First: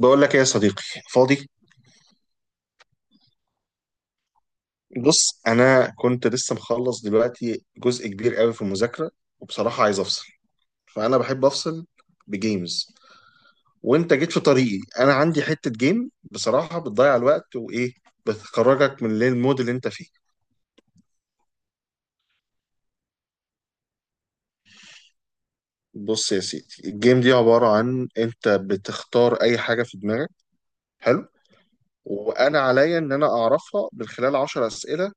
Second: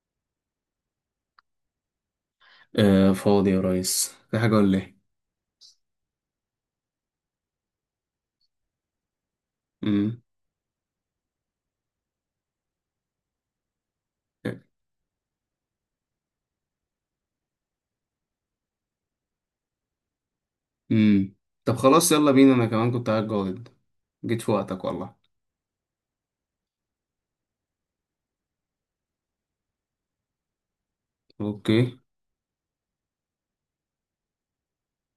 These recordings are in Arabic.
بقول لك ايه يا صديقي؟ فاضي. آه، فاضي يا ريس، في حاجة ولا ايه؟ بص، انا كنت لسه مخلص دلوقتي جزء كبير قوي في المذاكره، وبصراحه عايز امم افصل. فانا بحب افصل بجيمز، وانت جيت في طريقي. انا عندي حته جيم بصراحه بتضيع الوقت وايه، بتخرجك من المود اللي انت فيه. امم طب، خلاص، يلا بينا، انا كمان كنت قاعد جاهد. جيت في وقتك والله. بص يا سيدي، الجيم دي عباره عن انت بتختار اي حاجه في دماغك. حلو. اوكي. وانا عليا ان انا اعرفها من خلال 10 اسئله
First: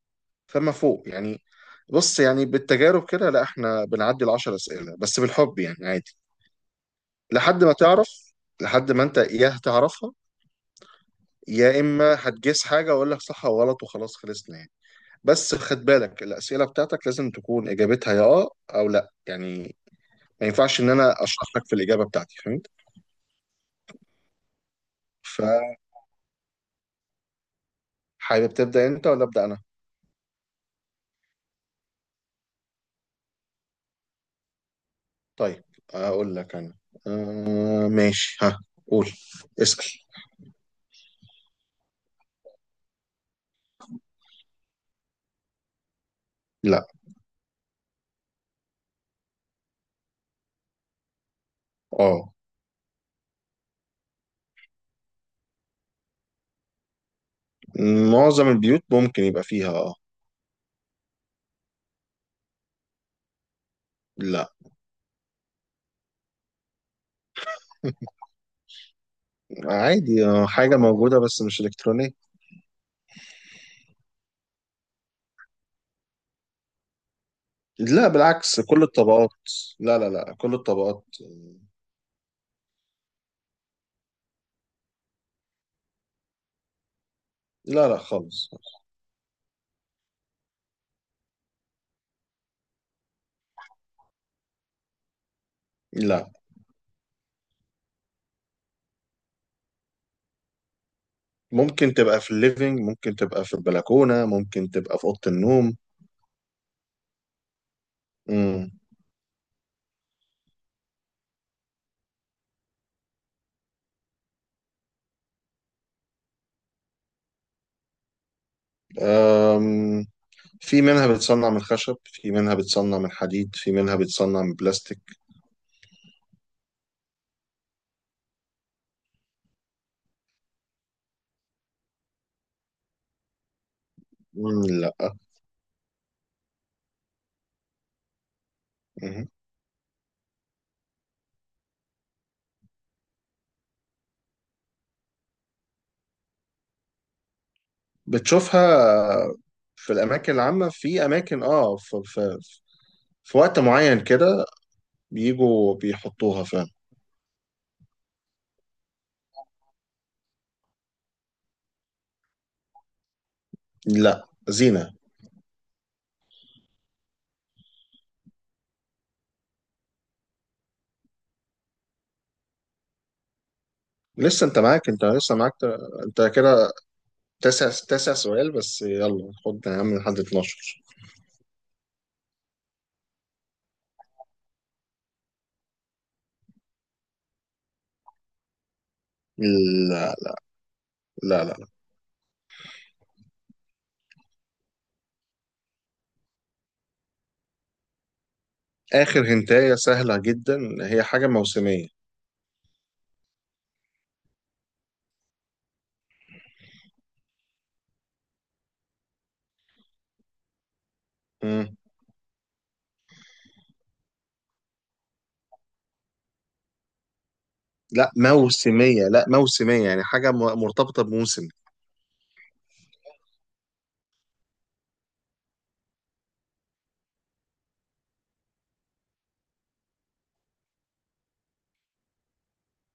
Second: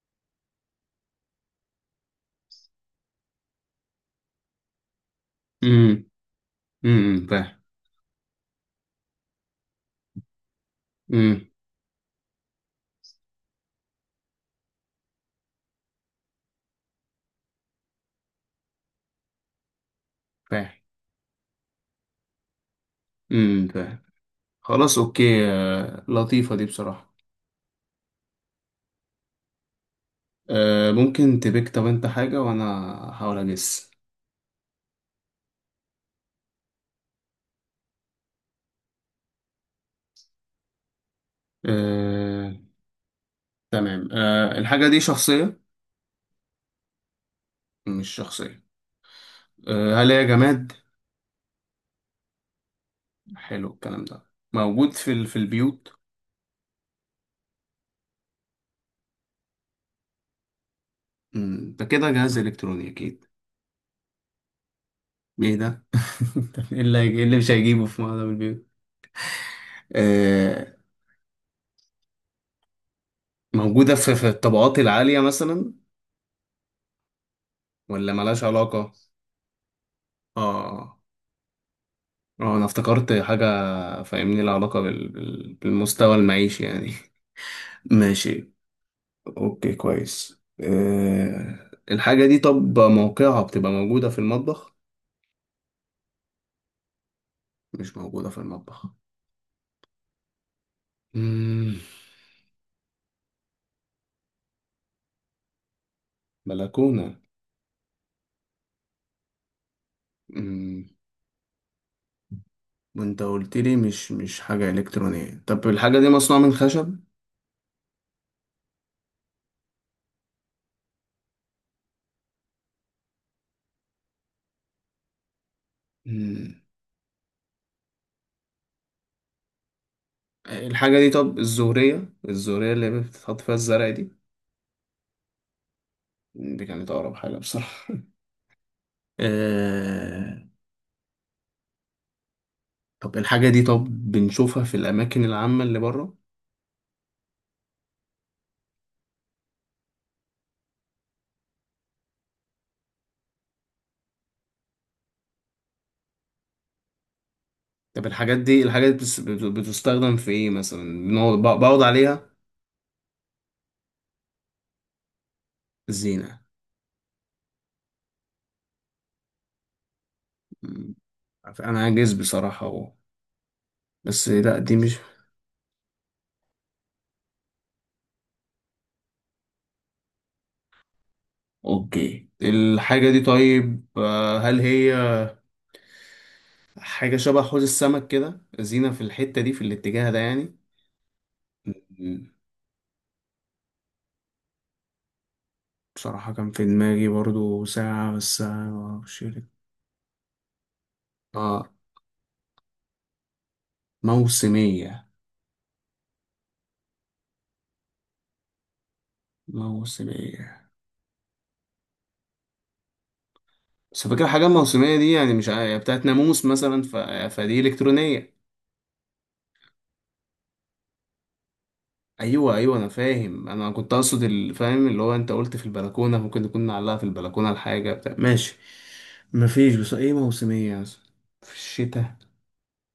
فما فوق يعني. بص يعني بالتجارب كده لا، احنا بنعدي العشر اسئله، بس بالحب يعني امم عادي فاهم. لحد ما تعرف، لحد ما انت يا هتعرفها، امم يا اما هتجيس حاجه واقول لك صح او غلط وخلاص خلصنا يعني. بس خد بالك، الاسئله بتاعتك لازم تكون اجابتها يا اه او لا يعني، ما فاهم. ينفعش ان انا اشرح لك في الاجابه بتاعتي، فهمت؟ فاهم. خلاص، اوكي. فحابب آه، لطيفة دي بصراحة. تبدا انت ولا ابدا انا؟ آه، ممكن تبيك، طب انت حاجة وانا هحاول اجس. طيب اقول لك انا. آه ماشي، ها، قول، اسال. آه، تمام. آه، الحاجة دي شخصية؟ لا. مش شخصية. آه، هل هي جماد؟ اه حلو الكلام ده. موجود في البيوت. معظم البيوت ممكن يبقى فيها، اه. ده كده جهاز إلكتروني أكيد. لا، ايه ده؟ طب، إيه اللي مش هيجيبه في معظم البيوت؟ عادي آه، آه، حاجة موجودة بس مش إلكترونية. موجودة في الطبقات العالية مثلا. لا ولا ملهاش بالعكس، كل علاقة؟ الطبقات. لا كل اه، الطبقات. اه، انا افتكرت حاجة. فاهمني، لها علاقة بالمستوى المعيشي يعني. لا لا خالص. ماشي. اوكي، كويس. آه، الحاجة دي، طب موقعها بتبقى موجودة في المطبخ؟ لا، مش موجودة في المطبخ. مم. ممكن تبقى في الليفينج، ممكن تبقى في البلكونة، ممكن تبقى في أوضة النوم. بلكونة. مم. مم. وانت قلت لي مش حاجة إلكترونية. طب الحاجة دي مصنوعة من خشب؟ أم، في منها بتصنع من خشب، في منها بتصنع من حديد، في منها بتصنع من بلاستيك. مم. الحاجة دي، طب الزورية اللي بتتحط فيها الزرع دي؟ مم، لا. دي كانت أقرب حاجة بصراحة. مم. آه... طب الحاجة دي، طب بنشوفها في الأماكن العامة اللي بره؟ بتشوفها في الأماكن العامة، في أماكن اه في وقت معين كده بيجوا بيحطوها فعلا. طب الحاجات دي بتستخدم في إيه مثلا؟ بنقعد، بقعد عليها؟ لا، زينة. زينة. مم. أنا عاجز بصراحة أهو. بس لسه لا، انت دي معاك، مش. انت لسه معاك، انت كده تسع سؤال، بس يلا خد يا عم لحد 12. أوكي، الحاجة دي، طيب هل هي حاجة شبه حوض السمك كده، زينة في الحتة دي في الاتجاه لا ده يعني؟ لا لا بصراحة كان في دماغي برضو ساعة، بس اخر معرفش ليه. هنتايه سهله جدا، هي حاجه اه، موسميه. موسمية، موسمية. مم. بس، فاكر حاجة موسمية دي يعني، مش بتاعت ناموس مثلا. فدي لا إلكترونية. موسميه، لا موسميه يعني حاجه مرتبطه بموسم. أيوة، أيوة، أنا فاهم. أنا كنت أقصد فاهم اللي هو أنت قلت في البلكونة ممكن تكون نعلقها في البلكونة، الحاجة بتاع، ماشي. مفيش، بس إيه موسمية مثلا؟ في الشتاء؟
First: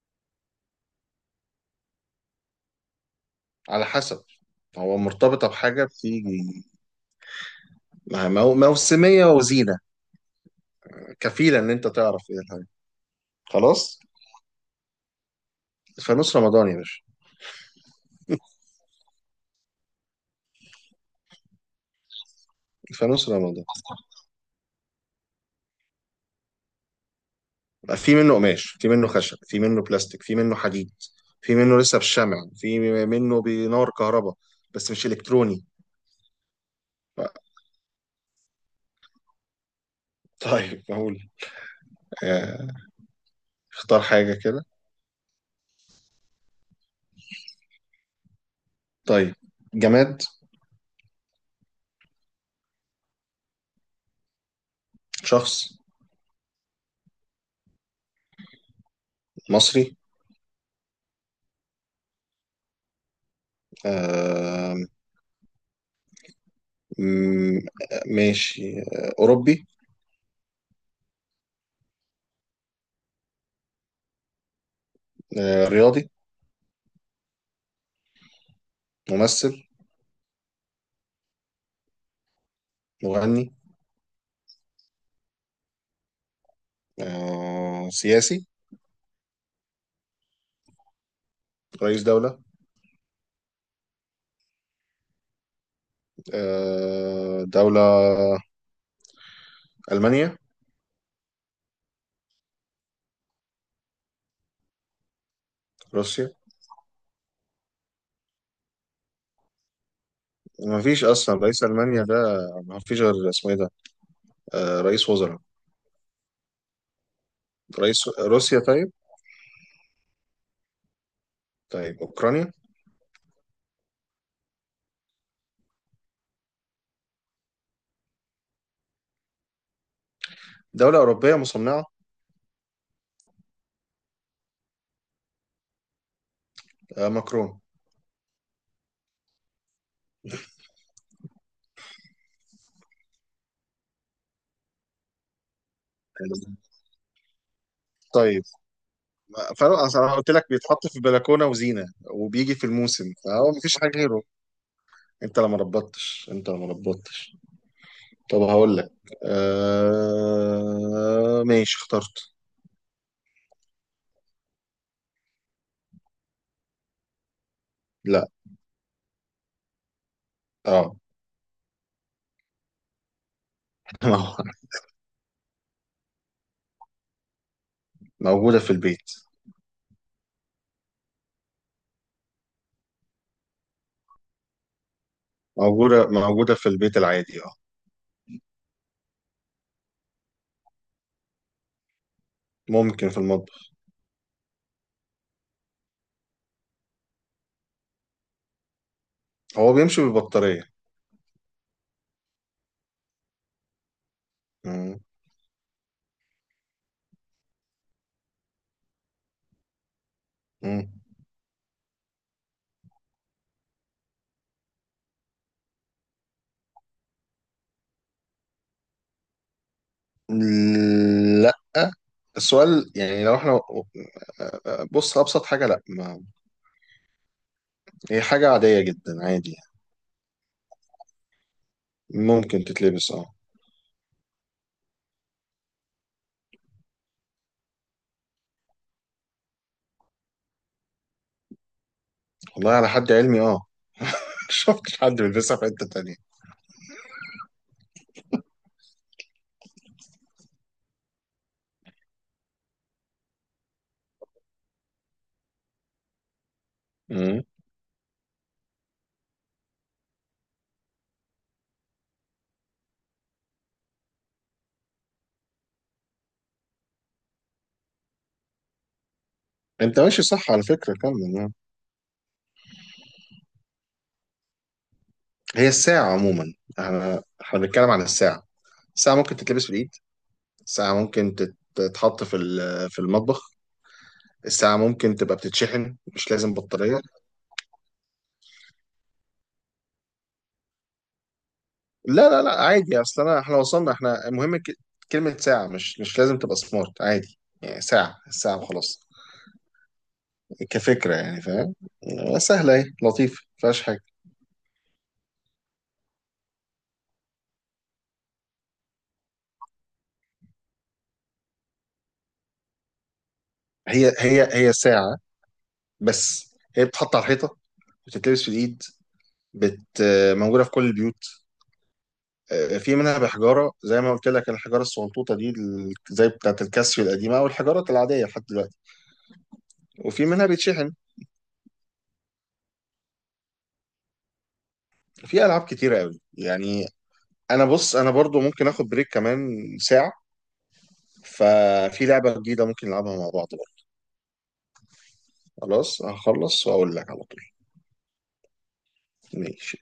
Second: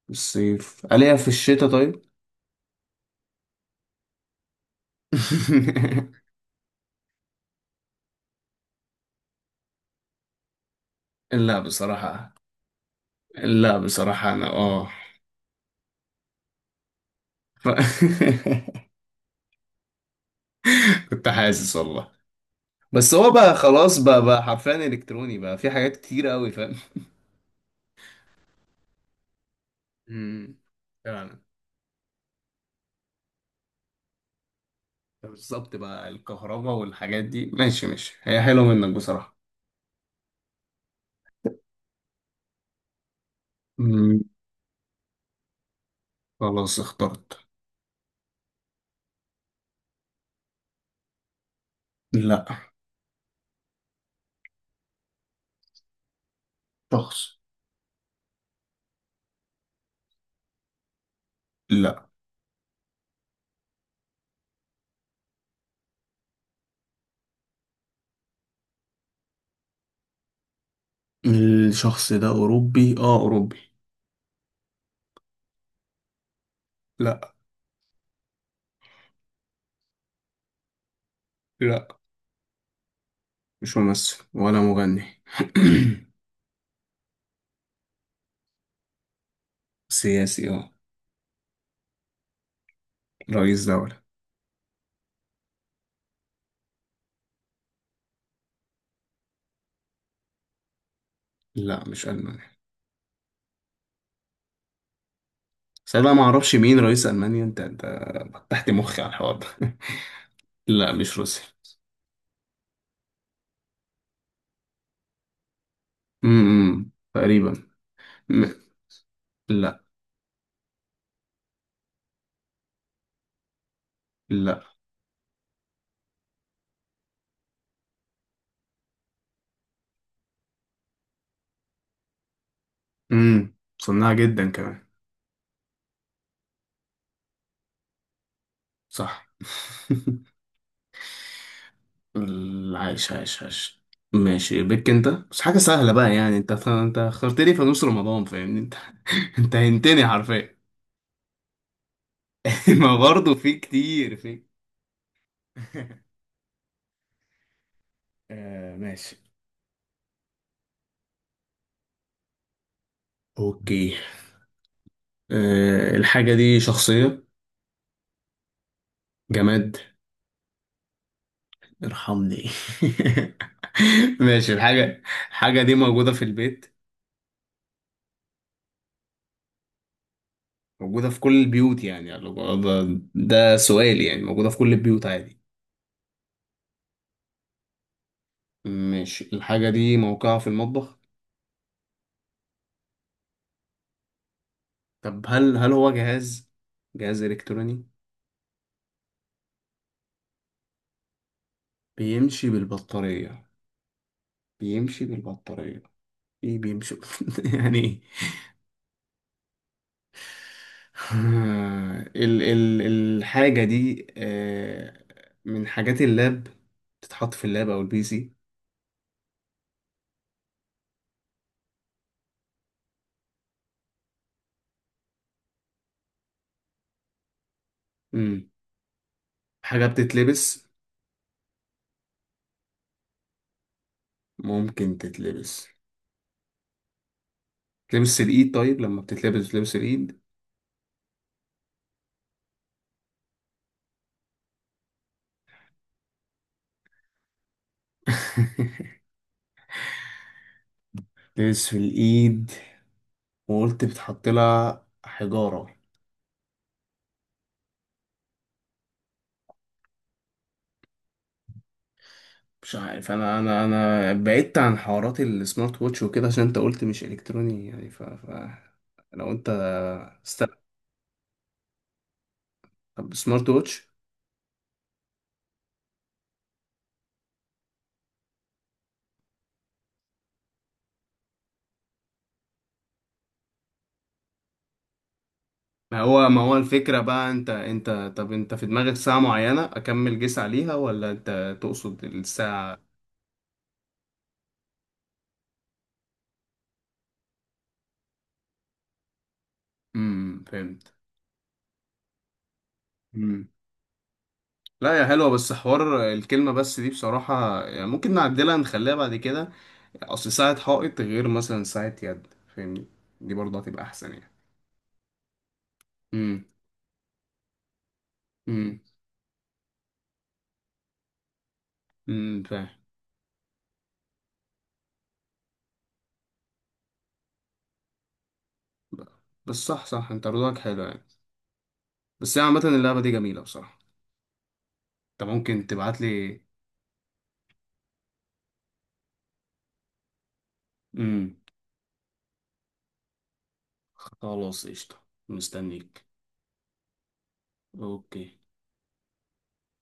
في الصيف ألاقيها؟ في الشتاء؟ طيب. على حسب، هو مرتبطه بحاجه في موسميه وزينه، لا كفيله ان انت تعرف بصراحة، ايه الحاجه. لا خلاص، بصراحة، أنا. فانوس رمضان يا باشا. ف... كنت حاسس والله. بس فانوس هو بقى رمضان، خلاص، بقى حرفيا الكتروني، بقى في حاجات كتير قوي، فاهم. في منه قماش، في منه خشب، في منه بلاستيك، في منه امم حديد، فعلا. في منه لسه بالشمع، في منه بنار كهرباء، بس مش الكتروني. بالظبط بقى الكهرباء والحاجات دي، ماشي، ماشي، هي حلوة منك بصراحة. طيب اقول آه، اختار مم، حاجة كده. خلاص، اخترت. طيب. جماد. لا. شخص. شخص. مصري. لا. آه، م- ماشي آه، أوروبي. الشخص ده أوروبي، اه، أوروبي. آه، رياضي. لا، ممثل. لا، مغني. مش ممثل ولا مغني. آه، سياسي. سياسي، اه، رئيس دولة. رئيس دولة. آه، دولة. ألمانيا. لا، مش ألمانيا. بس أنا بقى روسيا. معرفش مين رئيس ألمانيا، انت فتحت مخي على الحوار ده. ما لا، فيش مش اصلا روسيا. رئيس المانيا ده. ما فيش غير اسمه ايه ده. آه، رئيس وزراء. تقريبا. رئيس م- روسيا؟ طيب. لا. طيب اوكرانيا. لا. دوله اوروبيه مصنعه. امم صناعة جدا كمان. آه ماكرون. صح. عايش، عايش، عايش. ماشي بك، انت بس حاجة سهلة بقى يعني، انت اخترت لي في نص رمضان، طيب فاهمني انت. انت فاروق، أصل هنتني انا قلت لك حرفيا. بيتحط في بلكونه وزينه وبيجي في ما الموسم، برضه فهو في ما فيش حاجه كتير غيره. في. انت لما ربطتش. طب آه، هقول لك. ماشي. آه ماشي اخترت. اوكي. آه، الحاجة دي شخصية؟ لا. جماد؟ اه. ارحمني. ماشي، الحاجة. الحاجة دي موجودة في البيت. موجوده في البيت. موجودة في كل البيوت يعني؟ ده ده سؤال يعني، موجودة في كل البيوت عادي؟ موجوده في البيت العادي اه. ماشي، الحاجة دي موقعها في المطبخ؟ ممكن في المطبخ. طب هل هو جهاز إلكتروني؟ هو بيمشي بالبطاريه. بيمشي بالبطارية؟ بيمشي بالبطارية؟ ايه بيمشي؟ يعني ايه؟ مم. آه، ال ال الحاجة دي، من حاجات اللاب، بتتحط في اللاب او البي سي. لا. السؤال يعني لو احنا، بص، ابسط حاجه لا، ما هي مم. حاجه عاديه جدا عادي. حاجة بتتلبس؟ يعني. ممكن تتلبس اه. ممكن تتلبس، تلبس الايد. طيب لما بتتلبس، بتلبس الايد؟ والله على حد علمي اه، شفتش حد بيلبسها في حته تانية. تلبس في الايد. وقلت بتحط لها حجارة. مم. مش عارف. انا بعدت عن حوارات السمارت ووتش وكده، عشان انت قلت مش الكتروني يعني. لو انت، انت ماشي استنى. صح على فكره، كمل آه. طب سمارت ووتش؟ هي الساعه عموما، احنا بنتكلم عن الساعه. الساعه ممكن تتلبس في الايد، الساعه ممكن تتحط في في المطبخ، الساعه ممكن تبقى بتتشحن، ما هو مش ما لازم هو الفكرة بطاريه. بقى، انت. طب انت في دماغك ساعة معينة، اكمل جيس عليها، ولا انت تقصد لا الساعة؟ عادي، اصل انا احنا وصلنا، احنا المهم كلمة ساعة مش لازم تبقى سمارت، عادي يعني، ساعة الساعة وخلاص. فهمت. كفكرة يعني فاهم، سهلة اهي لطيفة مفيهاش حاجة. لا، يا حلوة، بس حوار الكلمة بس دي بصراحة يعني ممكن نعدلها نخليها بعد كده. أصل ساعة حائط غير مثلا ساعة يد. فاهمني. دي برضه هتبقى أحسن يعني. هي ساعة، امم بس هي بتتحط على الحيطة، بتتلبس في امم الإيد، بت موجودة في كل البيوت. فاهم. آه، في منها بحجارة زي ما قلت لك، الحجارة الصغنطوطة دي زي بتاعة الكاسيو القديمة، أو الحجارات العادية لحد دلوقتي. بس، صح، صح، وفي أنت منها ردودك حلوة بيتشحن. يعني. بس هي عامة، اللعبة دي جميلة بصراحة. أنت في ألعاب ممكن كتيرة تبعت قوي لي. يعني. أنا بص أنا برضو ممكن آخد بريك كمان ساعة. امم ففي لعبة جديدة ممكن نلعبها مع بعض بقى. خلاص، قشطة. خلاص مستنيك. هخلص وأقول لك على طول. أوكي. ماشي.